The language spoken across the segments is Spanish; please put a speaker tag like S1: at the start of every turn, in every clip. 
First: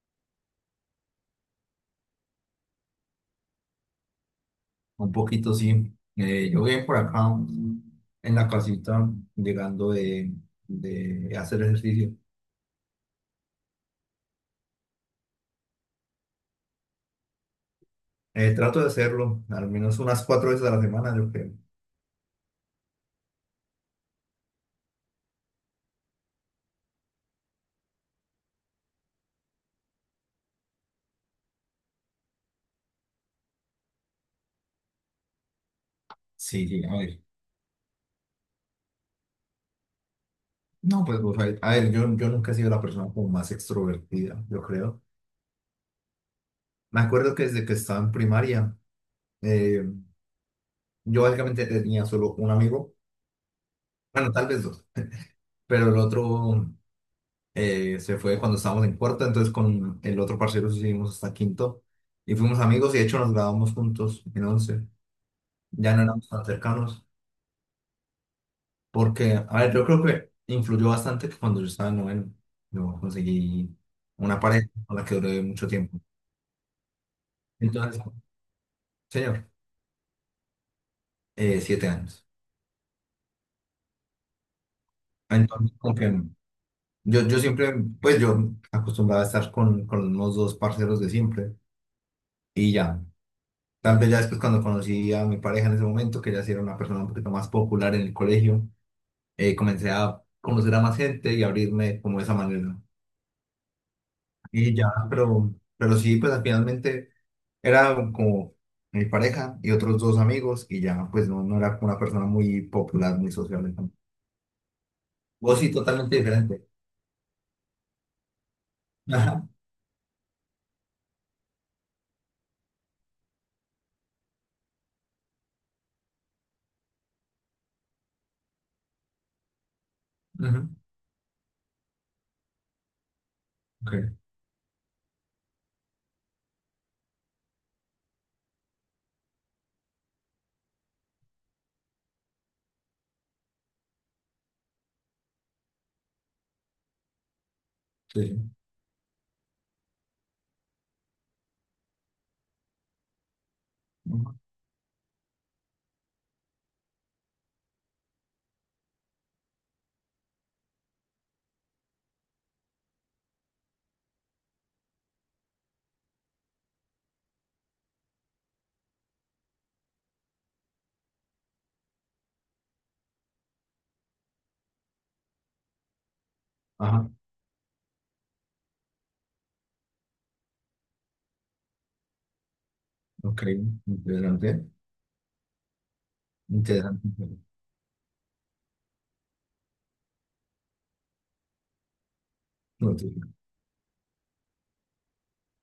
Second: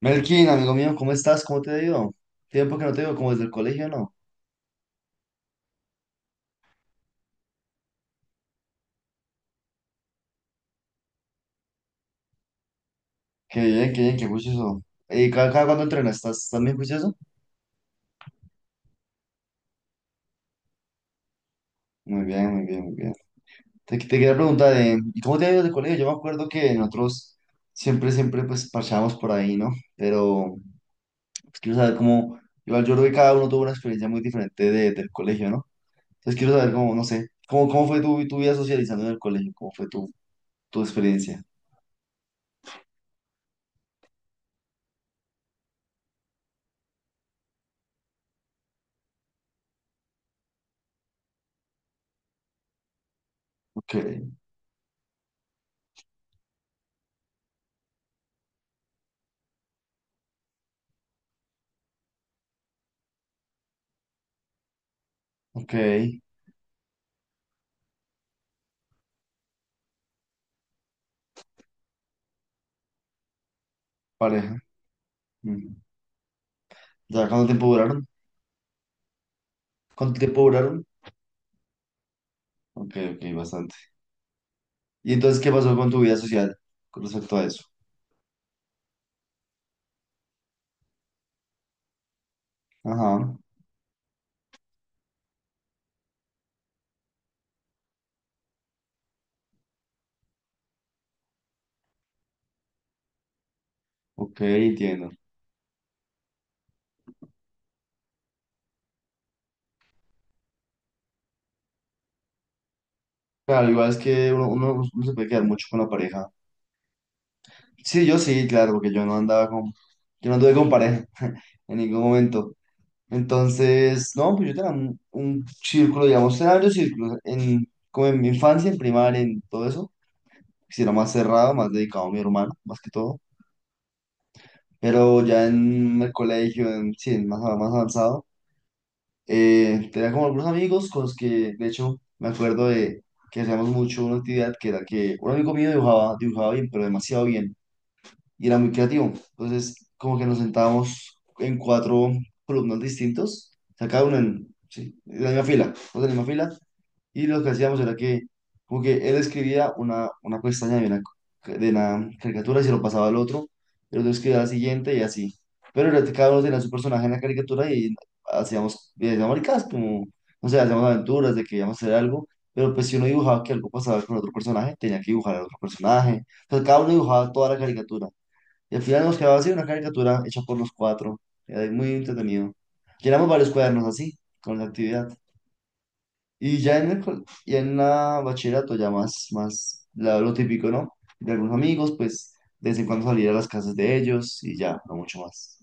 S1: Melkin, amigo mío, ¿cómo estás? ¿Cómo te ha ido? Tiempo que no te veo, como desde el colegio, ¿no?
S2: Un poquito, sí. Yo bien por acá en la casita, llegando de hacer ejercicio.
S1: Qué bien, qué bien, qué juicioso. ¿Y cada cuándo entrenas? ¿Estás también juicioso?
S2: Trato de hacerlo al menos unas 4 veces a la semana, yo creo.
S1: Muy bien, muy bien, muy bien. Te quería preguntar, ¿y cómo te ha ido desde el colegio? Yo me acuerdo que nosotros siempre, pues, parchábamos por ahí, ¿no? Pero pues, quiero saber cómo, igual yo creo que cada uno tuvo una experiencia muy diferente del colegio, ¿no? Entonces quiero
S2: Sí,
S1: saber
S2: sí,
S1: cómo,
S2: a
S1: no
S2: ver.
S1: sé, cómo fue tu vida socializando en el colegio, cómo fue tu, tu
S2: No, pues, o
S1: experiencia.
S2: sea, a ver, yo nunca he sido la persona como más extrovertida, yo creo. Me acuerdo que desde que estaba en primaria, eh, yo básicamente tenía solo un amigo,
S1: Ok,
S2: bueno, tal vez dos, pero el otro. Se fue cuando estábamos en cuarta, entonces con el otro parcero sí seguimos hasta quinto y fuimos amigos y de hecho nos grabamos juntos en once,
S1: ok,
S2: ya no éramos tan cercanos, porque, a ver, yo creo que influyó bastante que cuando yo estaba en noveno, yo conseguí una
S1: pareja.
S2: pareja con la que duré mucho
S1: Mm.
S2: tiempo.
S1: ¿Ya cuánto tiempo
S2: Entonces,
S1: duraron?
S2: señor,
S1: ¿Cuánto tiempo duraron?
S2: 7 años.
S1: Ok, ok, bastante. ¿Y entonces qué pasó
S2: Entonces,
S1: con
S2: como
S1: tu vida
S2: que
S1: social con
S2: yo,
S1: respecto
S2: yo
S1: a eso?
S2: siempre, pues yo acostumbraba a estar con los mismos dos parceros de siempre y ya.
S1: Ajá,
S2: Tal vez ya después cuando conocí a mi pareja en ese momento, que ya sí era una persona un poquito más popular en el colegio, comencé a conocer a más gente y abrirme como de esa manera.
S1: ok,
S2: Y ya,
S1: entiendo.
S2: pero sí, pues finalmente era como mi pareja y otros dos amigos y ya, pues no, no era una persona muy popular, muy
S1: Claro,
S2: social.
S1: igual es que uno se puede quedar
S2: Vos
S1: mucho
S2: sí,
S1: con la
S2: totalmente
S1: pareja.
S2: diferente.
S1: Sí, yo sí, claro, porque yo no
S2: Ajá,
S1: andaba con, yo no anduve con pareja en ningún momento. Entonces, no, pues yo tenía un círculo, digamos, tenía varios círculos, en, como en mi infancia, en primaria, en todo eso,
S2: ajá,
S1: si era más cerrado, más dedicado a mi hermano, más que todo.
S2: ok,
S1: Pero ya en el colegio, en, sí, en más, más avanzado. Tenía como algunos amigos con los que, de hecho, me acuerdo de que hacíamos mucho una actividad que era que un amigo mío dibujaba bien, pero demasiado bien,
S2: sí,
S1: y
S2: sí.
S1: era muy creativo. Entonces, como que nos sentábamos en cuatro columnas distintos, o sea, cada uno
S2: Ujú.
S1: en, sí, en la misma fila, todos en la misma fila, y lo que hacíamos era que, como que él escribía una pestaña de de una caricatura y se lo pasaba al otro, y el otro escribía la siguiente y así. Cada uno tenía su personaje en la caricatura y hacíamos maricadas, como, no sé, hacíamos aventuras de que íbamos a hacer algo, pero pues si uno dibujaba que algo pasaba con otro personaje, tenía que dibujar al otro personaje. Entonces cada uno
S2: Ajá,
S1: dibujaba toda la caricatura. Y al final nos quedaba así una caricatura hecha por los cuatro. Era muy entretenido. Llenamos
S2: ok,
S1: varios cuadernos así, con
S2: interesante,
S1: la actividad. Y ya en el, col-
S2: interesante.
S1: y en la bachillerato ya más lo típico, ¿no? De algunos amigos, pues de vez en cuando salir a
S2: Interesante.
S1: las casas de ellos y ya, no mucho más.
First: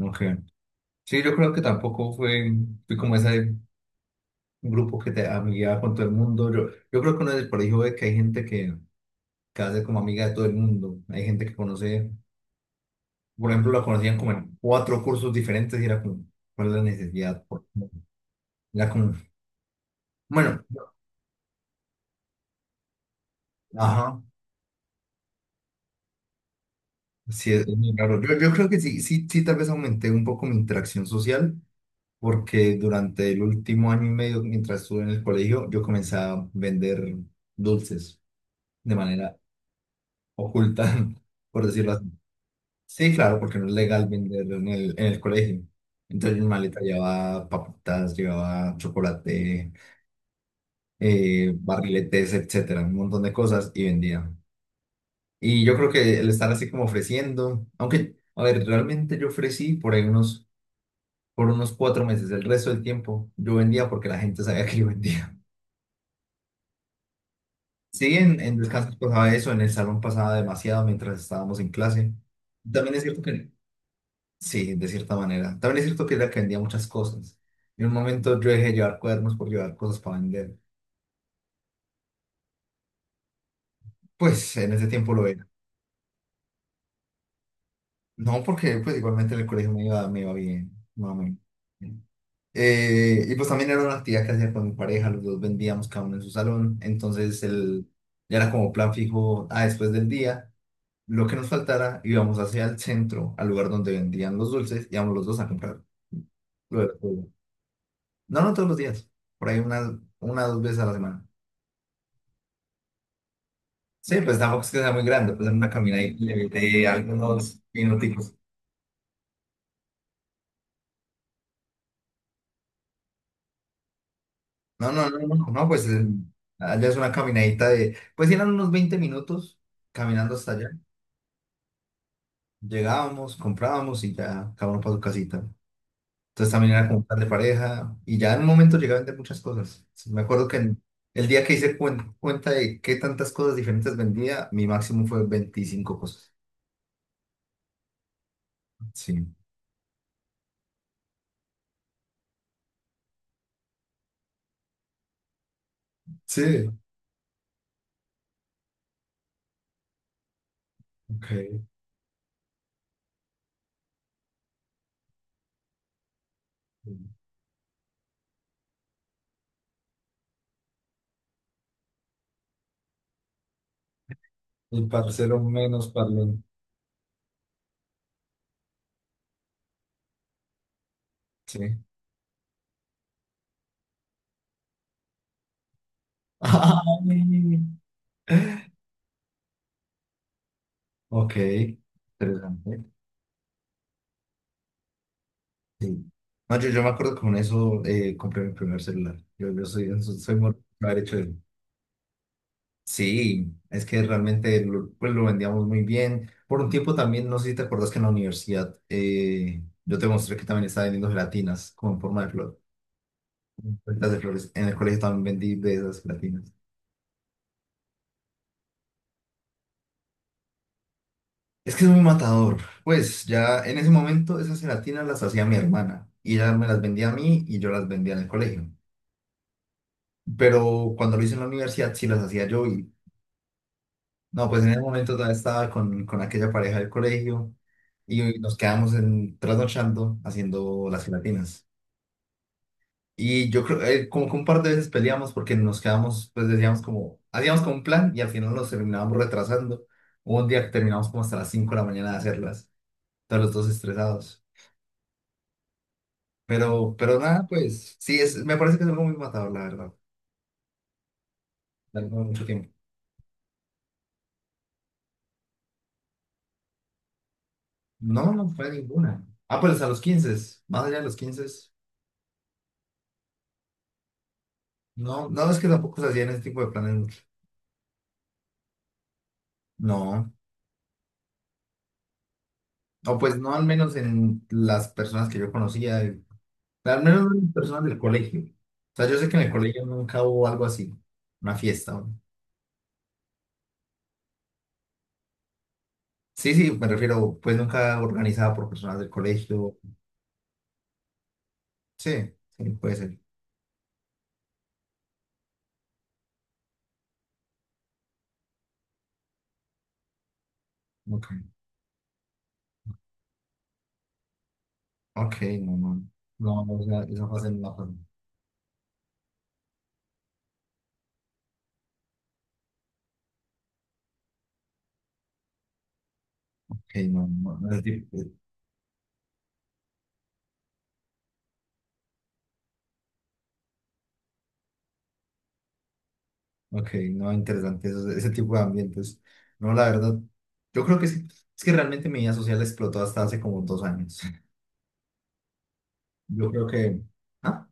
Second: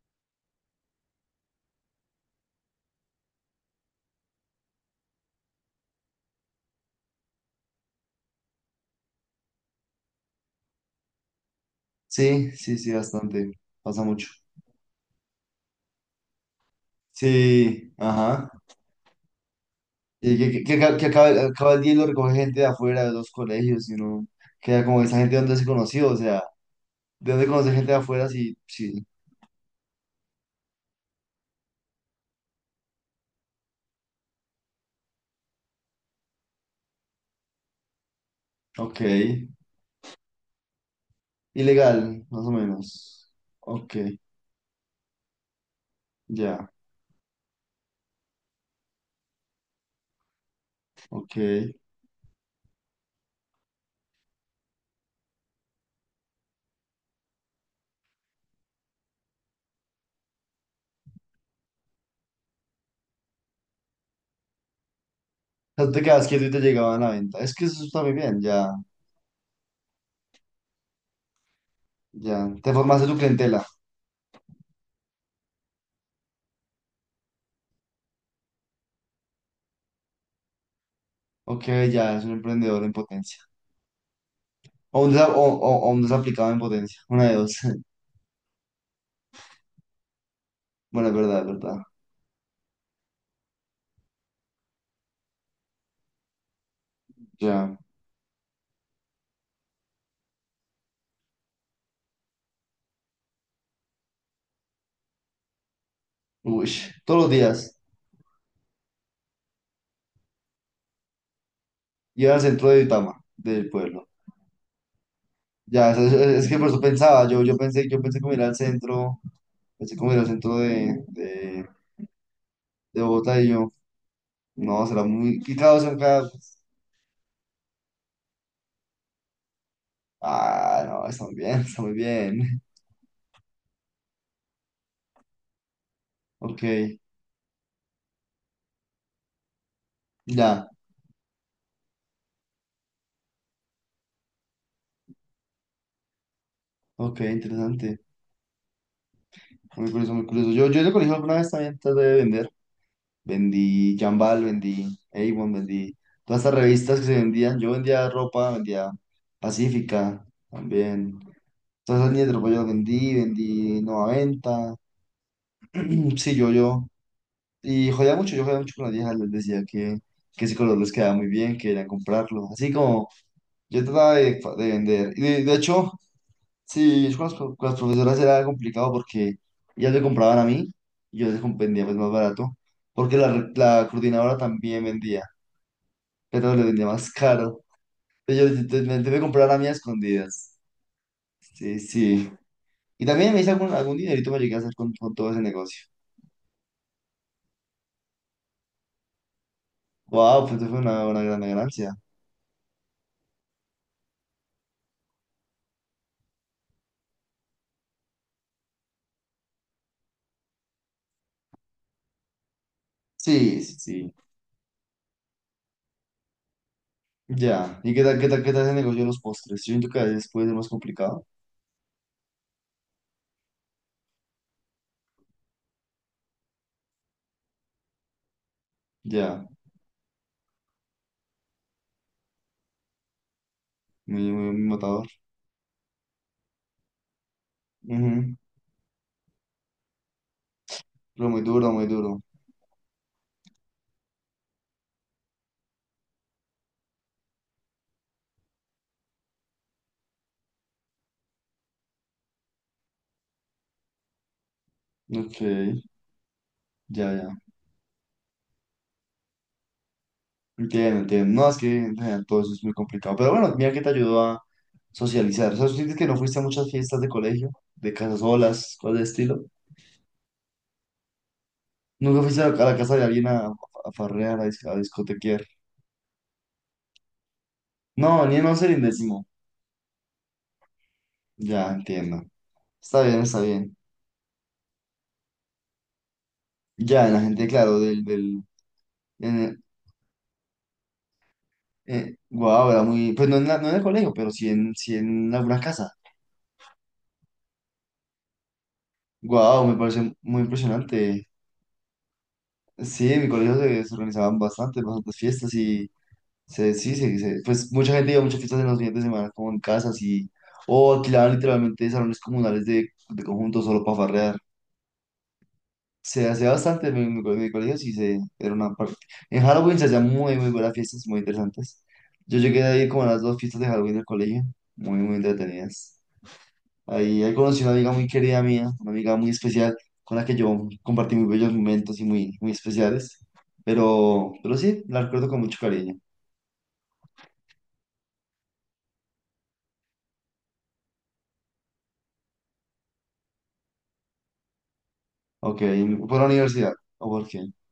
S2: Ok, sí, yo creo que tampoco fui como esa grupos que te amigueaba con todo el mundo. Yo creo que uno en el colegio ve que hay gente que hace como amiga de todo el mundo. Hay gente que conoce,
S1: Sí, sí, sí, bastante.
S2: por ejemplo, la
S1: Pasa
S2: conocían
S1: mucho.
S2: como en cuatro cursos diferentes y era como, ¿cuál es la necesidad? ¿Por- qué?
S1: Sí, ajá.
S2: Era como,
S1: Y
S2: bueno,
S1: que acaba, acaba el día y lo recoge gente de afuera de los colegios y
S2: ajá,
S1: uno queda como esa gente de donde se conoció, o sea, de dónde
S2: sí, es
S1: conoce gente
S2: muy
S1: de
S2: raro.
S1: afuera,
S2: Yo
S1: sí,
S2: creo que sí,
S1: sí.
S2: sí, sí, tal vez aumenté un poco mi interacción social. Porque durante el último año y medio, mientras estuve en el colegio, yo comencé a vender dulces de
S1: Ok.
S2: manera oculta, por decirlo así.
S1: Ilegal, más o
S2: Sí,
S1: menos.
S2: claro, porque no es
S1: Ok,
S2: legal venderlo en el colegio. Entonces mi
S1: ya,
S2: maleta llevaba papitas, llevaba chocolate,
S1: ok.
S2: barriletes, etcétera, un montón de cosas y vendía. Y yo creo que el estar así como ofreciendo, aunque, a ver, realmente yo ofrecí por ahí por unos 4 meses, el resto del tiempo yo vendía porque la gente sabía que yo vendía.
S1: Sea, tú te quedabas quieto y te llegaban a la venta. Es que eso está muy
S2: Sí,
S1: bien,
S2: en
S1: ya,
S2: descansos pasaba eso, en el salón pasaba demasiado mientras estábamos en clase.
S1: ya. Te
S2: También es
S1: formaste tu
S2: cierto que
S1: clientela.
S2: sí, de cierta manera. También es cierto que era que vendía muchas cosas. En un momento yo dejé de llevar cuadernos por llevar cosas para vender.
S1: Ok, ya, es un emprendedor en potencia.
S2: Pues en ese
S1: O un,
S2: tiempo lo
S1: desa-
S2: era.
S1: o un desaplicado en potencia. Una de dos.
S2: No, porque pues igualmente en el colegio me iba bien.
S1: Bueno, es
S2: No,
S1: verdad, es verdad.
S2: Y pues también era una actividad que hacía con mi pareja, los dos vendíamos cada uno en su salón. Entonces
S1: Ya.
S2: ya era como plan fijo, ah, después del día, lo que nos faltara, íbamos hacia el centro, al lugar donde vendían los dulces, íbamos los dos a comprar
S1: Uy,
S2: lo de la
S1: todos
S2: escuela.
S1: los días.
S2: No, no todos los días, por ahí una o dos veces a la semana.
S1: Iba al centro de Duitama, del pueblo.
S2: Sí, pues tampoco es que sea muy grande, pues en una
S1: Ya,
S2: caminadita le
S1: es que por eso
S2: metí
S1: pensaba. Yo
S2: algunos
S1: pensé, yo pensé
S2: minuticos.
S1: como ir al centro. Pensé como ir al centro de Bogotá y yo. No,
S2: No,
S1: será
S2: no, no,
S1: muy.
S2: no,
S1: Y
S2: no,
S1: claro,
S2: pues
S1: son cada-
S2: allá es una caminadita de, pues eran unos 20 minutos caminando hasta allá.
S1: Ah, no, está muy bien, está muy bien.
S2: Llegábamos, comprábamos y ya cada uno para su casita. Entonces
S1: Ok,
S2: también era como un plan de pareja y ya en un momento llegué a vender muchas cosas. Sí, me acuerdo que
S1: ya.
S2: el día que hice cuenta de qué tantas cosas diferentes vendía, mi máximo fue 25 cosas.
S1: Ok, interesante.
S2: Sí.
S1: Muy curioso, muy curioso. Yo en el colegio alguna vez también traté de vender. Vendí Jambal, vendí Avon, vendí todas estas
S2: Sí,
S1: revistas que se vendían. Yo vendía ropa, vendía Pacífica también.
S2: ok.
S1: Todas esas líneas de ropa yo las vendí, vendí Nueva Venta. Sí, yo. Y jodía mucho, yo jodía mucho con las viejas. Les decía que ese color les quedaba muy bien, que querían comprarlo. Así como yo trataba de
S2: El
S1: vender. Y
S2: parcero
S1: de hecho...
S2: menos parlón.
S1: Sí, yo con con las profesoras era complicado porque ellas me compraban a mí y yo
S2: Sí.
S1: vendía pues más barato, porque la coordinadora también vendía, pero le vendía más
S2: Ay.
S1: caro. Entonces me debe comprar a mí a escondidas.
S2: Ok,
S1: Sí, sí.
S2: interesante.
S1: Y también me hice algún dinerito me llegué a hacer con todo ese negocio.
S2: Sí. No, yo me acuerdo que con eso compré mi primer celular. Yo, yo soy
S1: Wow,
S2: muy
S1: pues eso fue
S2: de haber hecho
S1: una
S2: eso.
S1: gran ganancia.
S2: Sí, es que realmente pues lo vendíamos muy bien. Por un tiempo también, no sé si te acuerdas que en la universidad yo te mostré que también estaba vendiendo gelatinas como en forma de flor,
S1: Sí, sí,
S2: pétalas
S1: sí.
S2: de flores. En el colegio también vendí de esas gelatinas.
S1: Ya. ¿Y qué tal ese negocio de los postres? Yo siento que a veces puede ser más complicado.
S2: Es que es muy matador. Pues ya en ese momento esas gelatinas las hacía mi hermana y ella me las vendía a mí y yo las vendía en el colegio,
S1: Ya.
S2: pero cuando lo hice en la universidad sí las hacía yo y no,
S1: Muy
S2: pues en ese
S1: matador.
S2: momento todavía estaba con aquella pareja del colegio
S1: Ujú.
S2: y nos quedamos trasnochando haciendo las
S1: Pero muy
S2: gelatinas.
S1: duro, muy duro.
S2: Y yo creo, como que un par de veces peleamos porque nos quedamos, pues decíamos como, hacíamos como un plan y al final nos terminábamos retrasando. Hubo un día que terminamos como hasta las 5:00 de la mañana de hacerlas, todos los dos estresados.
S1: Ok, ya,
S2: Pero
S1: ya.
S2: nada, pues sí, me parece que es algo muy matador, la verdad.
S1: Entiendo, entiendo. No, es que en
S2: Algo de
S1: general todo
S2: mucho
S1: eso es
S2: tiempo.
S1: muy complicado. Pero bueno, mira que te ayudó a socializar. O sea, ¿tú sientes que no fuiste a muchas fiestas de colegio, de casas
S2: No, no fue
S1: solas, cosas de
S2: ninguna.
S1: estilo?
S2: Ah, pues a los 15, más allá de los 15.
S1: ¿Nunca fuiste a la casa de alguien a farrear, a, a
S2: No,
S1: discotequear?
S2: no es que tampoco se hacían ese tipo de planes mucho.
S1: No, ni en once ni en décimo.
S2: No,
S1: Ya, entiendo. Está
S2: o
S1: bien,
S2: pues
S1: está
S2: no al
S1: bien.
S2: menos en las personas que yo conocía, al
S1: Ya, en la
S2: menos no en
S1: gente,
S2: las
S1: claro,
S2: personas del colegio. O sea, yo sé que
S1: en
S2: en el
S1: el-
S2: colegio nunca hubo algo así, una fiesta, ¿no?
S1: guau, era muy, pues no en, no en el colegio, pero sí en, sí en alguna casa.
S2: Sí, sí, me refiero, pues nunca organizada por personas del
S1: Guau, me
S2: colegio.
S1: parece muy impresionante.
S2: Sí, sí, puede
S1: Sí,
S2: ser.
S1: en mi colegio se organizaban bastantes, bastantes fiestas. Se, sí, se- Pues mucha gente iba a muchas fiestas en los fines de semana, como en casas y, o alquilaban
S2: Ok,
S1: literalmente salones comunales de conjuntos solo para farrear.
S2: ok, no, no.
S1: Se hacía
S2: No, no, o
S1: bastante en
S2: sea,
S1: mi,
S2: esa
S1: mi
S2: fase no la
S1: colegio, sí,
S2: pasé.
S1: se, era una parte. En Halloween se hacían muy, muy buenas fiestas, muy interesantes. Yo llegué a ir como a las dos fiestas de Halloween del colegio, muy, muy entretenidas.
S2: Ok, no,
S1: Ahí
S2: no,
S1: conocí
S2: no,
S1: una
S2: es
S1: amiga muy
S2: difícil.
S1: querida mía, una amiga muy especial, con la que yo compartí muy bellos momentos y muy, muy especiales. Pero sí, la recuerdo con mucho cariño.
S2: Ok, no, interesante eso- ese tipo de ambientes. No, la verdad, yo creo que sí. Es que realmente mi vida social explotó hasta hace como 2 años.
S1: Ok, ¿por la
S2: Yo creo
S1: universidad?
S2: que,
S1: ¿O por qué?
S2: ah,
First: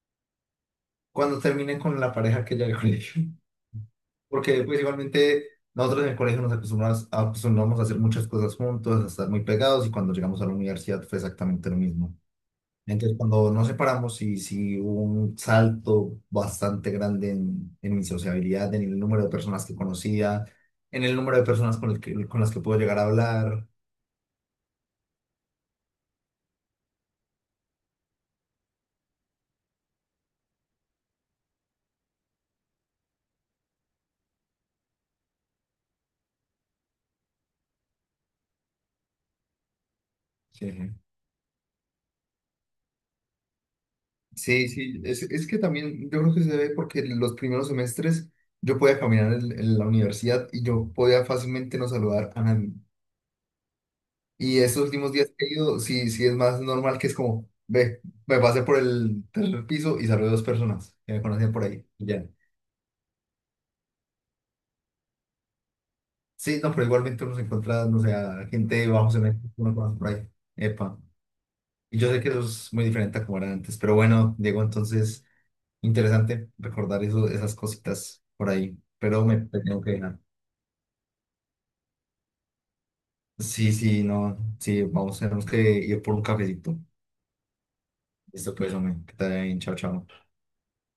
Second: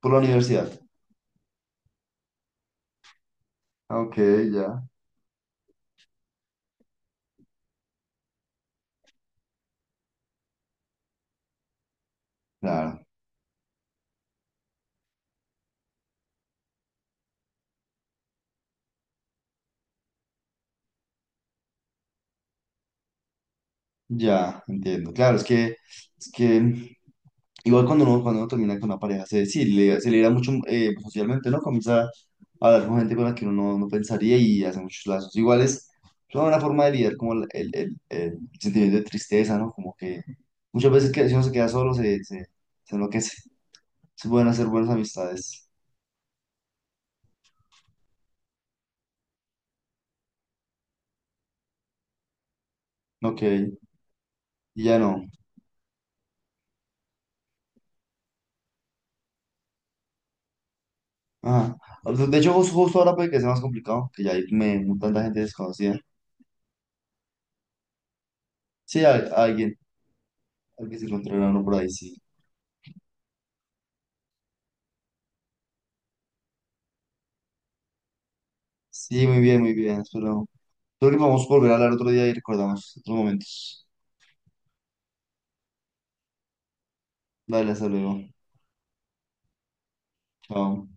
S1: Por la universidad.
S2: cuando terminé con la pareja que ya del colegio.
S1: Ah, ok,
S2: Porque pues
S1: ya.
S2: igualmente nosotros en el colegio nos acostumbramos, acostumbramos a hacer muchas cosas juntos, a estar muy pegados y cuando llegamos a la universidad fue exactamente lo mismo.
S1: Claro,
S2: Entonces, cuando nos separamos, sí, sí hubo un salto bastante grande en mi sociabilidad, en el número de personas que conocía, en el número de personas con las que puedo llegar a hablar.
S1: ya, entiendo. Claro, es que igual cuando uno termina con una pareja, se, sí, se libera mucho socialmente, ¿no? Comienza a hablar con gente con la que uno no, no pensaría y hace muchos lazos. Igual es una forma de lidiar como el sentimiento de tristeza, ¿no? Como que
S2: Sí,
S1: muchas veces que si uno se queda solo, se enloquece. Se pueden hacer
S2: sí,
S1: buenas
S2: sí, es que
S1: amistades.
S2: también yo creo que se debe porque en los primeros semestres yo podía caminar en la universidad y yo podía fácilmente no saludar a nadie.
S1: Ok,
S2: Y
S1: y
S2: estos
S1: ya
S2: últimos
S1: no.
S2: días que he ido, sí, sí es más normal que es como, ve, me pasé por el tercer piso y saludé a dos personas que me conocían por
S1: Ajá.
S2: ahí.
S1: De hecho, justo justo ahora puede que sea más complicado, que ya hay me, tanta gente desconocida.
S2: Sí, no, pero igualmente uno se encuentra, no sé, a gente de
S1: Sí,
S2: bajo
S1: a
S2: cemento, uno
S1: alguien,
S2: conoce por ahí.
S1: al que
S2: Epa.
S1: se encontrará uno por ahí,
S2: Y yo
S1: sí.
S2: sé que eso es muy diferente a como era antes, pero bueno, Diego, entonces, interesante recordar eso, esas cositas por ahí, pero
S1: Sí,
S2: me
S1: muy bien, muy
S2: tengo que
S1: bien.
S2: dejar.
S1: Espero, espero que podamos volver a hablar otro día y recordamos otros
S2: Sí,
S1: momentos.
S2: sí, no, sí, vamos, tenemos que ir por un cafecito.
S1: Dale, hasta luego.
S2: Listo, pues, hombre, que te vaya bien, chao, chao.
S1: Chao.